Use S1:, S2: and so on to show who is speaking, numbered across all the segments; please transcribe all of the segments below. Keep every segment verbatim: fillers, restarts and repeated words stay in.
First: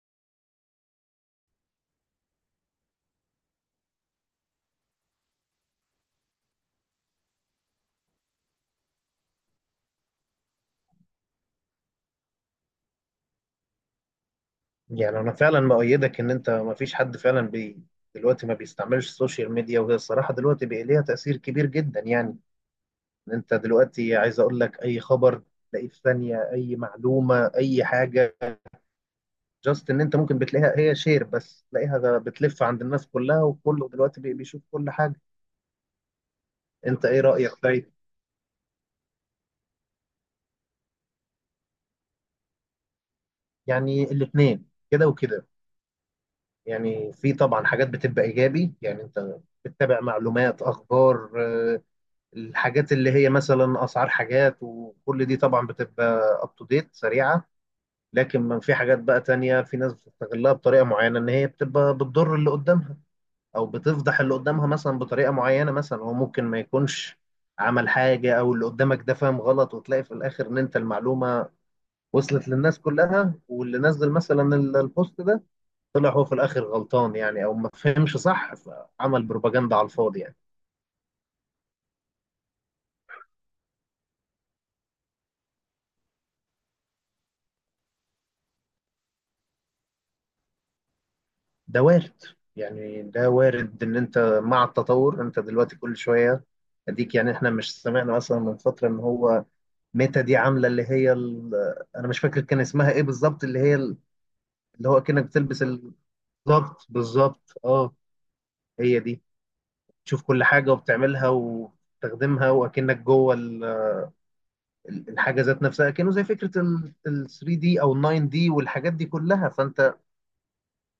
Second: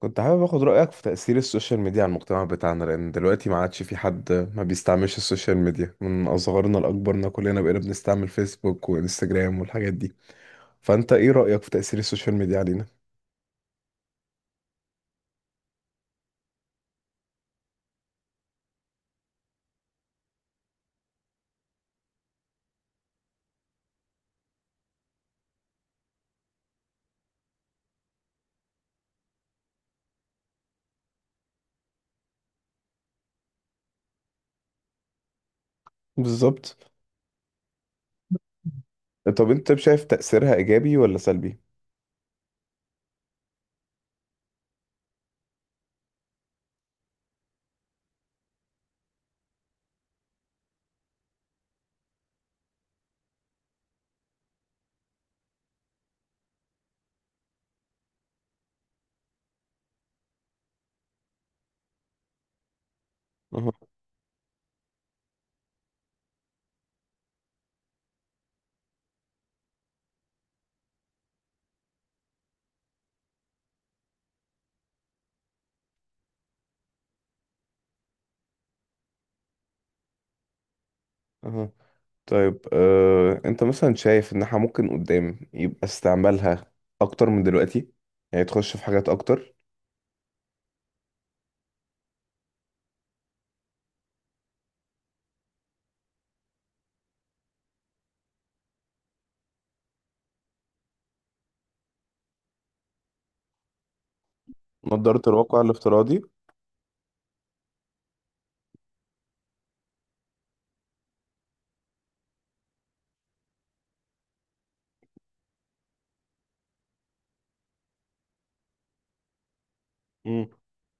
S1: كنت حابب اخد رأيك في تأثير السوشيال ميديا على المجتمع بتاعنا، لأن دلوقتي ما عادش في حد ما بيستعملش السوشيال ميديا، من أصغرنا لأكبرنا كلنا بقينا بنستعمل فيسبوك وانستجرام والحاجات دي. فأنت إيه رأيك في تأثير السوشيال ميديا علينا؟
S2: يعني انا فعلا بأيدك ان انت ما فيش حد فعلا بي دلوقتي ما بيستعملش السوشيال ميديا، وهي الصراحه دلوقتي بقى ليها تاثير كبير جدا. يعني إن انت دلوقتي عايز اقول لك اي خبر تلاقيه في ثانيه، اي معلومه اي حاجه جاست ان انت ممكن بتلاقيها هي شير بس تلاقيها بتلف عند الناس كلها، وكله دلوقتي بي- بيشوف كل حاجه.
S1: بالظبط.
S2: انت ايه رايك طيب؟
S1: طب أنت شايف تأثيرها إيجابي ولا سلبي؟
S2: يعني الاثنين كده وكده. يعني في طبعا حاجات بتبقى ايجابي، يعني انت بتتابع معلومات اخبار، آه، الحاجات اللي هي مثلا اسعار حاجات وكل دي طبعا بتبقى اب تو ديت سريعه. لكن من في حاجات بقى تانية، في ناس بتستغلها بطريقه معينه ان هي بتبقى بتضر اللي قدامها، او
S1: أها.
S2: بتفضح اللي قدامها مثلا بطريقه معينه. مثلا هو ممكن ما يكونش عمل حاجه، او اللي قدامك ده فاهم غلط، وتلاقي في الاخر ان انت المعلومه وصلت للناس كلها، واللي نزل مثلا ال- البوست ده طلع هو في الاخر غلطان، يعني او ما فهمش صح فعمل بروباجندا على الفاضي يعني.
S1: أها. طيب، أه... أنت مثلا شايف إن إحنا ممكن قدام يبقى استعمالها أكتر من دلوقتي، يعني تخش في حاجات أكتر.
S2: ده وارد. يعني ده وارد ان انت مع التطور انت دلوقتي كل شويه اديك. يعني احنا مش سمعنا مثلا من فتره ان هو ميتا دي عامله اللي هي ال، انا مش فاكر كان اسمها ايه بالظبط، اللي هي ال- اللي هو
S1: نظارة
S2: كأنك
S1: الواقع
S2: بتلبس ال-
S1: الافتراضي.
S2: بالظبط بالظبط، اه، هي دي. تشوف كل حاجه وبتعملها وتخدمها واكنك جوه ال، ال- الحاجه ذات نفسها، كأنه زي فكره ال ال تلاتة دي او ال ناين دي والحاجات دي كلها. فانت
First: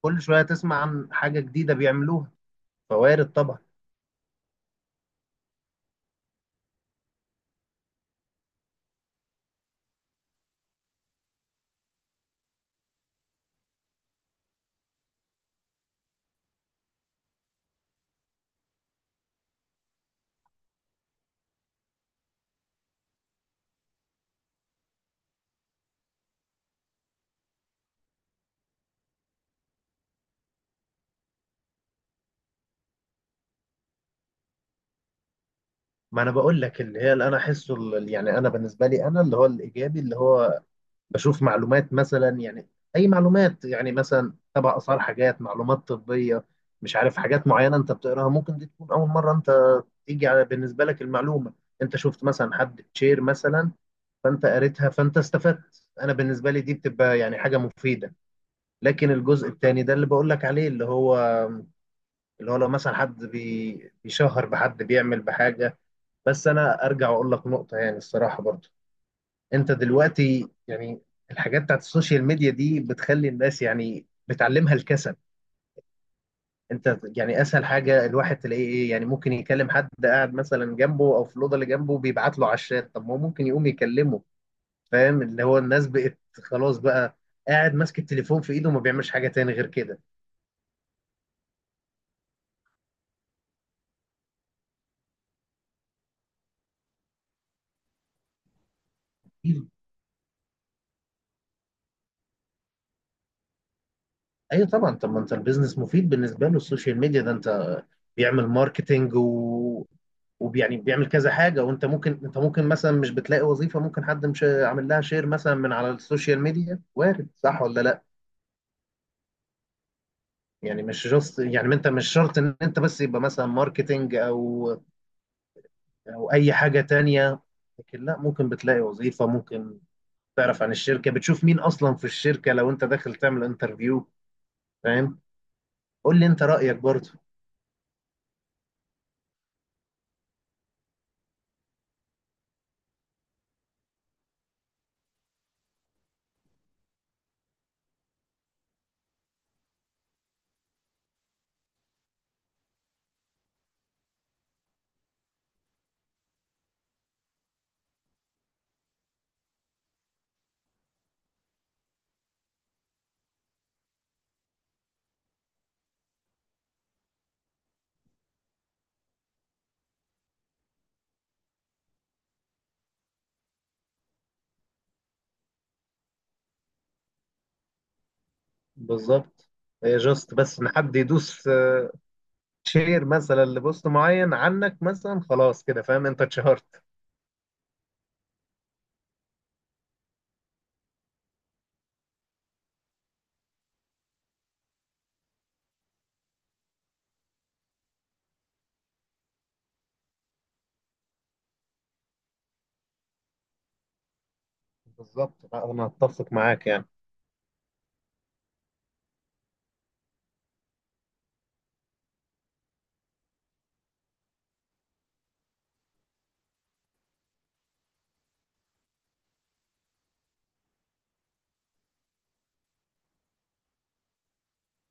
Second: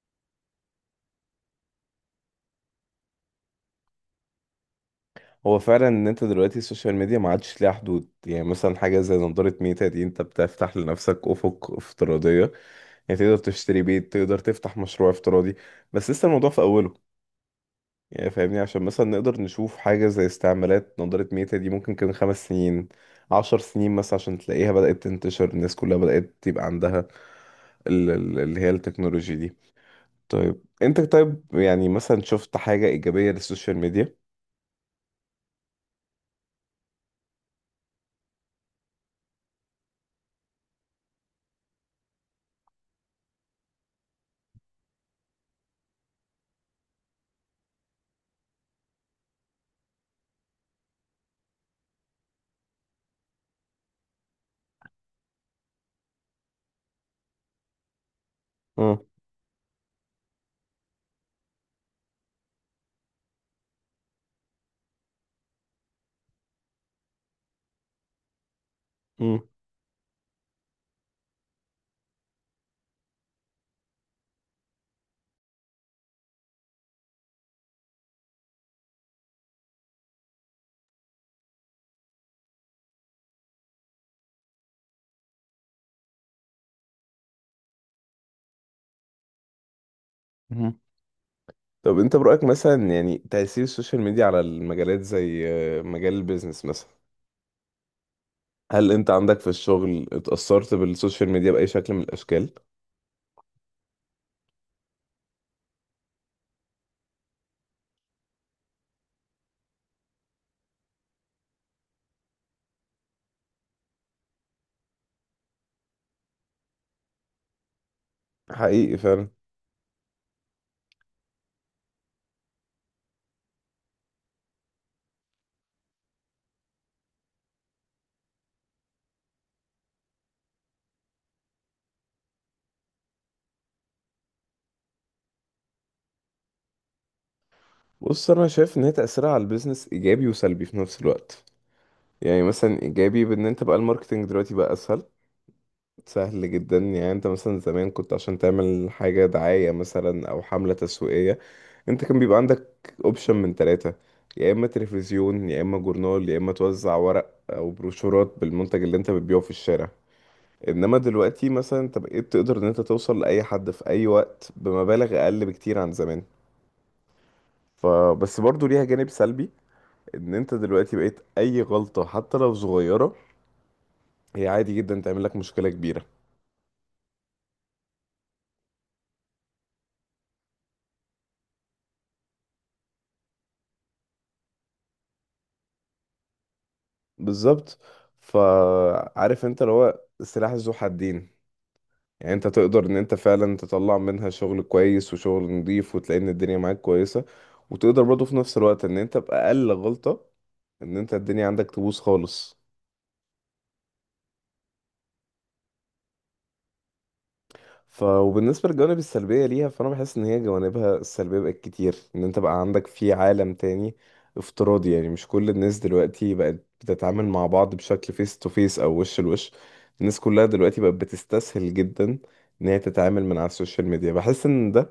S2: كل شويه تسمع عن حاجه جديده بيعملوها، فوارد طبعا.
S1: هو فعلا ان انت دلوقتي السوشيال ميديا ما عادش ليها حدود، يعني مثلا حاجه زي نضاره ميتا دي انت بتفتح لنفسك افق افتراضيه. يعني تقدر تشتري بيت، تقدر تفتح مشروع افتراضي. بس لسه الموضوع في اوله. يعني فاهمني، عشان مثلا نقدر نشوف حاجه زي استعمالات نضاره ميتا دي ممكن كمان خمس سنين، عشر سنين مثلا، عشان تلاقيها بدأت تنتشر، الناس كلها بدأت يبقى عندها ال- ال- اللي هي التكنولوجي دي. طيب انت، طيب، يعني مثلا شفت حاجة إيجابية للسوشيال ميديا؟
S2: ما انا بقول لك اللي هي اللي انا احسه ال، يعني انا بالنسبه لي انا اللي هو الايجابي، اللي هو بشوف معلومات مثلا يعني. اي معلومات يعني مثلا تبع اسعار حاجات، معلومات طبيه، مش عارف حاجات معينه انت بتقراها، ممكن دي تكون اول مره انت تيجي على بالنسبه لك المعلومه. انت شفت مثلا حد شير مثلا، فانت قريتها فانت استفدت. انا بالنسبه لي دي بتبقى يعني حاجه مفيده.
S1: مم.
S2: لكن الجزء الثاني ده اللي بقول لك عليه، اللي هو اللي هو لو مثلا حد بي- بيشهر بحد، بيعمل بحاجه. بس انا ارجع واقول لك نقطه يعني الصراحه برضو، انت دلوقتي يعني الحاجات بتاعت السوشيال ميديا دي بتخلي الناس يعني بتعلمها الكسل. انت يعني اسهل حاجه الواحد تلاقيه ايه، يعني ممكن يكلم حد قاعد مثلا جنبه او في الاوضه اللي جنبه، بيبعت له على الشات. طب ما هو ممكن يقوم يكلمه. فاهم؟ اللي هو الناس بقت خلاص بقى قاعد ماسك التليفون في ايده وما بيعملش حاجه تاني غير كده.
S1: مم. طب انت برأيك مثلا، يعني تأثير السوشيال ميديا على المجالات زي آه، مجال البيزنس مثلا، هل انت عندك في الشغل اتأثرت بالسوشيال ميديا بأي شكل من الأشكال؟
S2: ايوه طبعا. طب ما انت البيزنس مفيد بالنسبه له السوشيال ميديا ده. انت بيعمل ماركتينج و، ويعني بيعمل كذا حاجه. وانت ممكن، انت ممكن مثلا مش بتلاقي وظيفه، ممكن حد مش عامل لها شير مثلا من على السوشيال ميديا، وارد صح ولا لا.
S1: حقيقي فعلا.
S2: يعني مش جاست، يعني انت مش شرط ان انت بس يبقى مثلا ماركتينج او او اي حاجه تانية. لكن لا، ممكن بتلاقي وظيفه، ممكن تعرف عن الشركه، بتشوف مين اصلا في الشركه لو انت داخل تعمل انترفيو. فاهم؟ قول لي انت رايك برضه.
S1: بص، انا شايف ان هي تأثيرها على البيزنس ايجابي وسلبي في نفس الوقت. يعني مثلا ايجابي بان انت بقى الماركتنج دلوقتي بقى اسهل، سهل جدا. يعني انت مثلا زمان، كنت عشان تعمل حاجة دعاية مثلا او حملة تسويقية، انت كان بيبقى عندك اوبشن من ثلاثة: يا اما تلفزيون، يا اما جورنال، يا اما توزع ورق او بروشورات بالمنتج اللي انت بتبيعه في الشارع. انما دلوقتي مثلا انت بقيت تقدر ان انت توصل لاي حد في اي وقت بمبالغ اقل بكتير عن زمان. فبس برضو ليها جانب سلبي، ان انت دلوقتي بقيت اي غلطة حتى لو صغيرة هي عادي جدا تعمل لك مشكلة كبيرة.
S2: بالظبط. هي جاست بس ان حد يدوس، آه، شير مثلا لبوست معين عنك مثلا، خلاص كده فاهم انت اتشهرت.
S1: بالظبط. فعارف انت اللي هو سلاح ذو حدين، يعني انت تقدر ان انت فعلا تطلع منها شغل كويس وشغل نظيف وتلاقي ان الدنيا معاك كويسة، وتقدر برضه في نفس الوقت ان انت بأقل غلطة ان انت الدنيا عندك تبوظ خالص.
S2: بالظبط. لا، انا اتفق معاك يعني.
S1: ف وبالنسبة للجوانب السلبية ليها، فأنا بحس إن هي جوانبها السلبية بقت كتير، إن أنت بقى عندك في عالم تاني افتراضي. يعني مش كل الناس دلوقتي بقت بتتعامل مع بعض بشكل فيس تو فيس أو وش لوش، الناس كلها دلوقتي بقت بتستسهل جدا إن هي تتعامل من على السوشيال ميديا. بحس إن ده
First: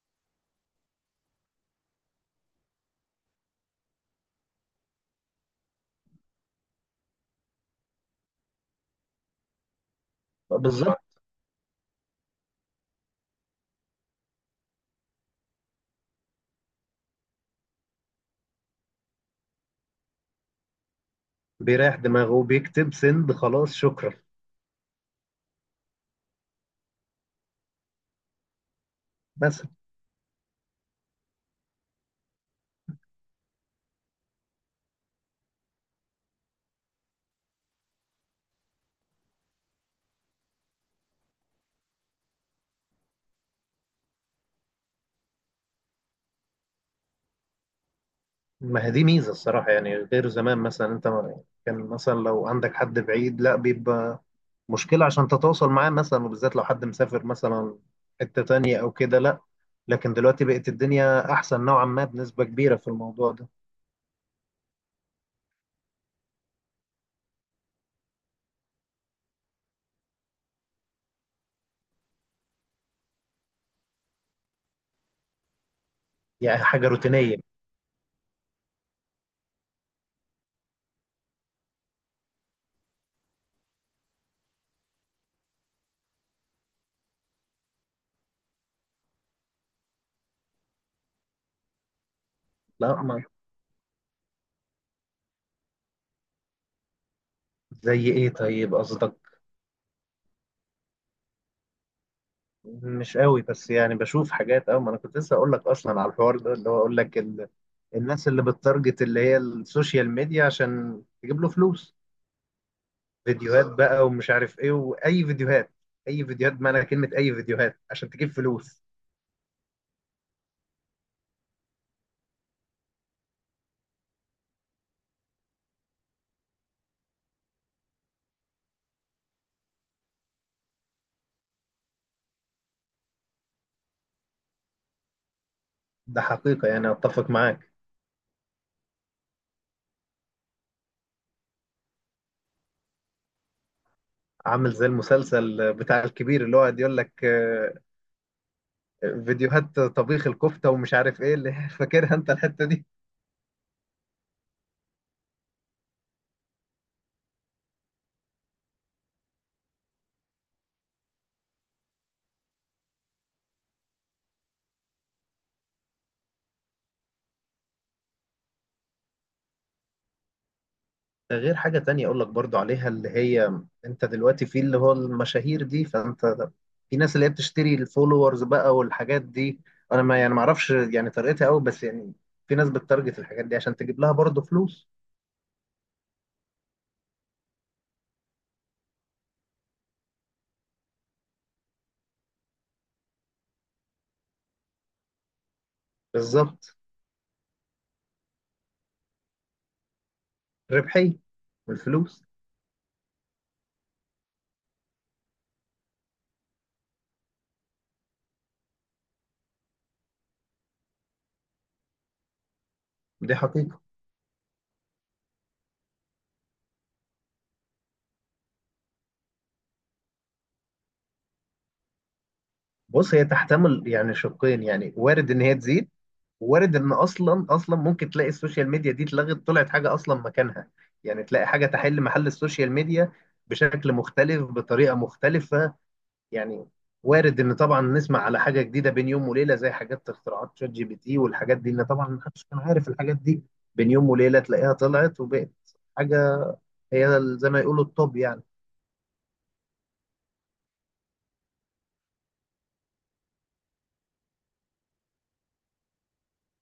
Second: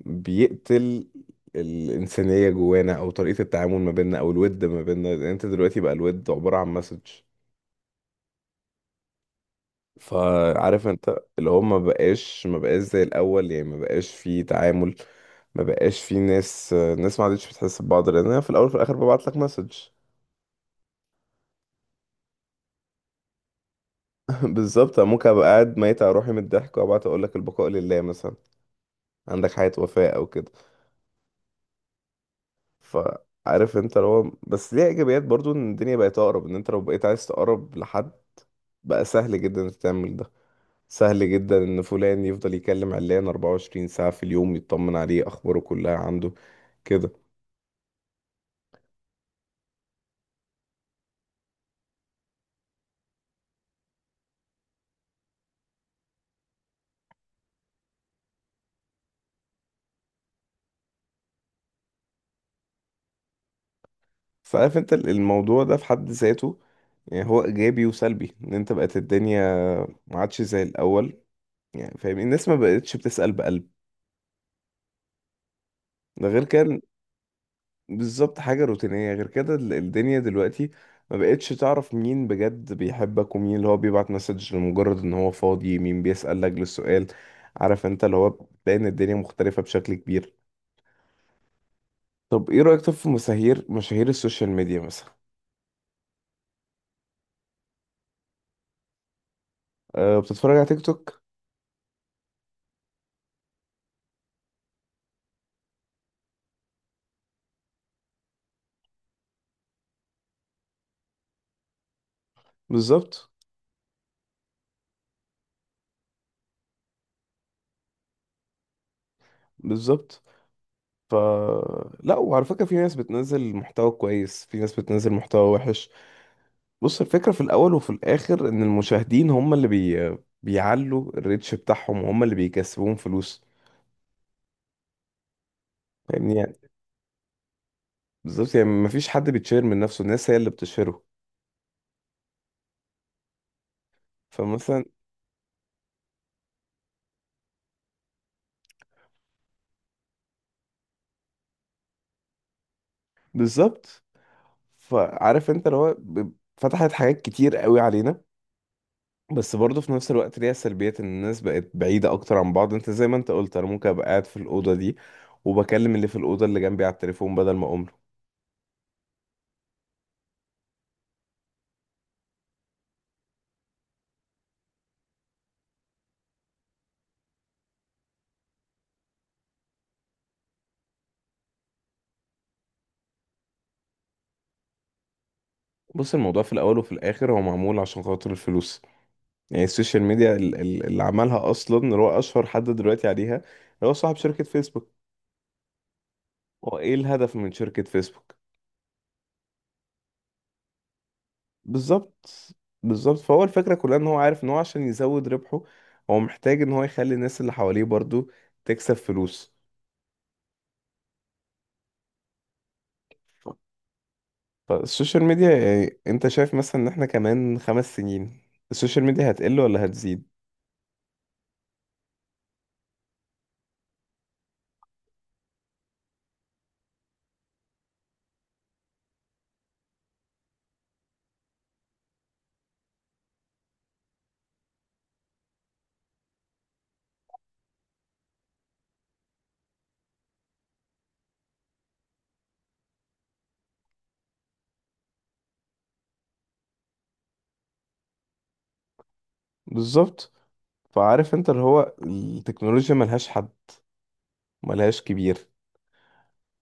S1: بيقتل الإنسانية جوانا، أو طريقة التعامل ما بيننا، أو الود ما بيننا، لأن أنت دلوقتي بقى الود عبارة عن مسج. فعارف
S2: بالظبط.
S1: انت اللي هو ما بقاش ما بقاش زي الاول، يعني ما بقاش في تعامل، ما بقاش في ناس، الناس ما عادتش بتحس ببعض، لان انا في الاول وفي الاخر ببعت لك مسج.
S2: بيريح دماغه وبيكتب سند خلاص شكرا.
S1: بالظبط. أنا ممكن ابقى قاعد ميت على روحي من الضحك وابعت اقول لك البقاء لله مثلا، عندك
S2: مثلا.
S1: حياة وفاء او كده. فعارف انت اللي هو بس ليها ايجابيات برضو، ان الدنيا بقت اقرب، ان انت لو بقيت عايز تقرب لحد بقى سهل جدا انك تعمل ده. سهل جدا ان فلان يفضل يكلم علان اربعة وعشرين ساعة في اليوم، يطمن عليه، اخباره كلها عنده كده.
S2: ما هي دي ميزه الصراحه، يعني غير زمان مثلا انت ما- كان مثلا لو عندك حد بعيد لا بيبقى مشكله عشان تتواصل معاه مثلا، وبالذات لو حد مسافر مثلا حته تانية او كده، لا. لكن دلوقتي بقت الدنيا احسن نوعا ما بنسبه كبيره في الموضوع ده.
S1: فعارف انت ال- الموضوع ده في حد ذاته، يعني هو ايجابي وسلبي، ان انت بقت الدنيا ما عادش زي الاول. يعني فاهم، الناس ما بقتش بتسأل بقلب، ده غير
S2: يعني
S1: كان.
S2: حاجه روتينيه.
S1: بالظبط، حاجة روتينية. غير كده ال- الدنيا دلوقتي ما بقتش تعرف مين بجد بيحبك ومين اللي هو بيبعت مسج لمجرد ان هو فاضي، مين بيسأل لجل السؤال. عارف انت اللي هو بتلاقي ان الدنيا مختلفة بشكل كبير. طب ايه رأيك، طب
S2: لا
S1: في
S2: ما.
S1: مشاهير مشاهير السوشيال ميديا مثلا؟
S2: زي ايه طيب قصدك؟
S1: أه، بتتفرج على تيك توك؟
S2: مش قوي، بس يعني بشوف حاجات. اه، ما انا كنت لسه اقول لك اصلا على الحوار ده، اللي هو اقول لك ال، الناس اللي بتتارجت اللي هي السوشيال ميديا عشان تجيب له فلوس،
S1: بالظبط.
S2: فيديوهات بقى ومش عارف ايه، واي فيديوهات. اي فيديوهات بمعنى كلمة اي فيديوهات عشان تجيب فلوس.
S1: بالظبط. ف لا، وعلى فكرة، في ناس بتنزل محتوى كويس، في ناس بتنزل محتوى وحش. بص، الفكرة في الأول وفي الآخر إن المشاهدين هم اللي بي... بيعلوا الريتش بتاعهم، وهم اللي بيكسبوهم فلوس.
S2: ده
S1: فاهمني يعني.
S2: حقيقة، يعني اتفق معاك.
S1: بالظبط، يعني مفيش حد بيتشهر من نفسه، الناس هي اللي بتشهره.
S2: عامل
S1: فمثلا،
S2: زي المسلسل بتاع الكبير اللي هو قاعد يقول لك، آه، فيديوهات طبيخ الكفتة ومش عارف ايه اللي فاكرها انت الحتة دي.
S1: بالظبط. فعارف انت اللي هو ب- فتحت حاجات كتير قوي علينا، بس برضه في نفس الوقت ليها سلبيات، ان الناس بقت بعيدة اكتر عن بعض. انت زي ما انت قلت، انا ممكن ابقى قاعد في الأوضة دي وبكلم اللي في الأوضة اللي جنبي على التليفون بدل ما أقوم.
S2: ده غير حاجة تانية أقول لك برضو عليها، اللي هي أنت دلوقتي في اللي هو المشاهير دي، فأنت في ناس اللي هي بتشتري الفولورز بقى والحاجات دي. أنا ما يعني ما أعرفش يعني طريقتها أوي، بس يعني في ناس بتتارجت الحاجات دي عشان تجيب لها برضو فلوس.
S1: بص، الموضوع في الاول وفي الاخر هو معمول عشان خاطر الفلوس. يعني السوشيال ميديا ال- ال- اللي عملها اصلا، اللي هو اشهر حد دلوقتي عليها، اللي هو صاحب شركة فيسبوك،
S2: بالظبط.
S1: هو ايه الهدف من شركة فيسبوك؟
S2: ربحية. والفلوس.
S1: بالظبط. بالظبط. فهو الفكرة كلها ان هو عارف ان هو عشان يزود ربحه، هو محتاج ان هو يخلي الناس اللي حواليه برضو تكسب فلوس.
S2: دي حقيقة.
S1: فالسوشيال ميديا، يعني انت شايف مثلا ان احنا كمان خمس سنين السوشيال ميديا هتقل ولا هتزيد؟
S2: بص، هي تحتمل يعني شقين. يعني وارد إن هي تزيد، وارد إن أصلا أصلا ممكن تلاقي السوشيال ميديا دي اتلغت، طلعت حاجة أصلا مكانها. يعني تلاقي حاجة تحل محل السوشيال ميديا بشكل مختلف بطريقة مختلفة. يعني وارد ان طبعا نسمع على حاجه جديده بين يوم وليله، زي حاجات اختراعات شات جي بي تي والحاجات دي، ان طبعا ما حدش كان عارف الحاجات دي. بين يوم وليله تلاقيها طلعت وبقت حاجه هي زي ما يقولوا الطب يعني.
S1: بالظبط. فعارف انت اللي هو التكنولوجيا ملهاش حد، ملهاش كبير.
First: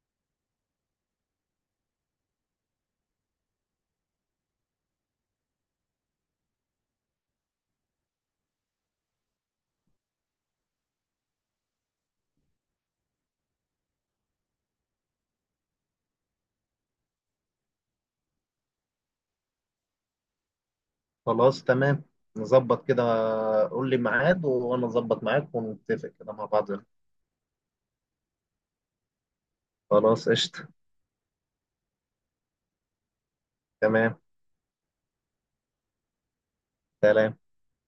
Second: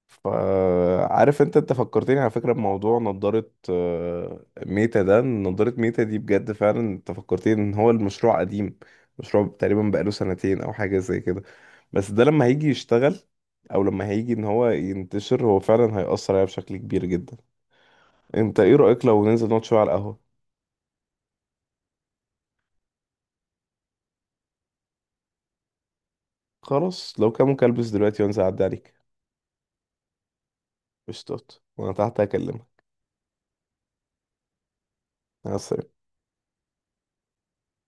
S1: فعارف انت، انت فكرتني على فكرة بموضوع نضارة آه، ميتا ده. نضارة ميتا دي بجد فعلا انت فكرتني ان هو المشروع قديم، مشروع تقريبا بقاله سنتين او حاجة زي كده، بس ده لما هيجي يشتغل، او لما هيجي ان هو ينتشر، هو فعلا هيأثر عليها بشكل كبير جدا. انت ايه رأيك لو ننزل نقعد شوية على القهوة؟
S2: خلاص تمام. نظبط كده. قول لي ميعاد وانا اظبط معاك ونتفق كده مع بعض.
S1: خلاص، لو كان ممكن البس دلوقتي وانزل اعدي عليك.
S2: خلاص قشطه.
S1: قشطات، وانا تحت هكلمك.
S2: تمام.
S1: مع السلامة.
S2: سلام.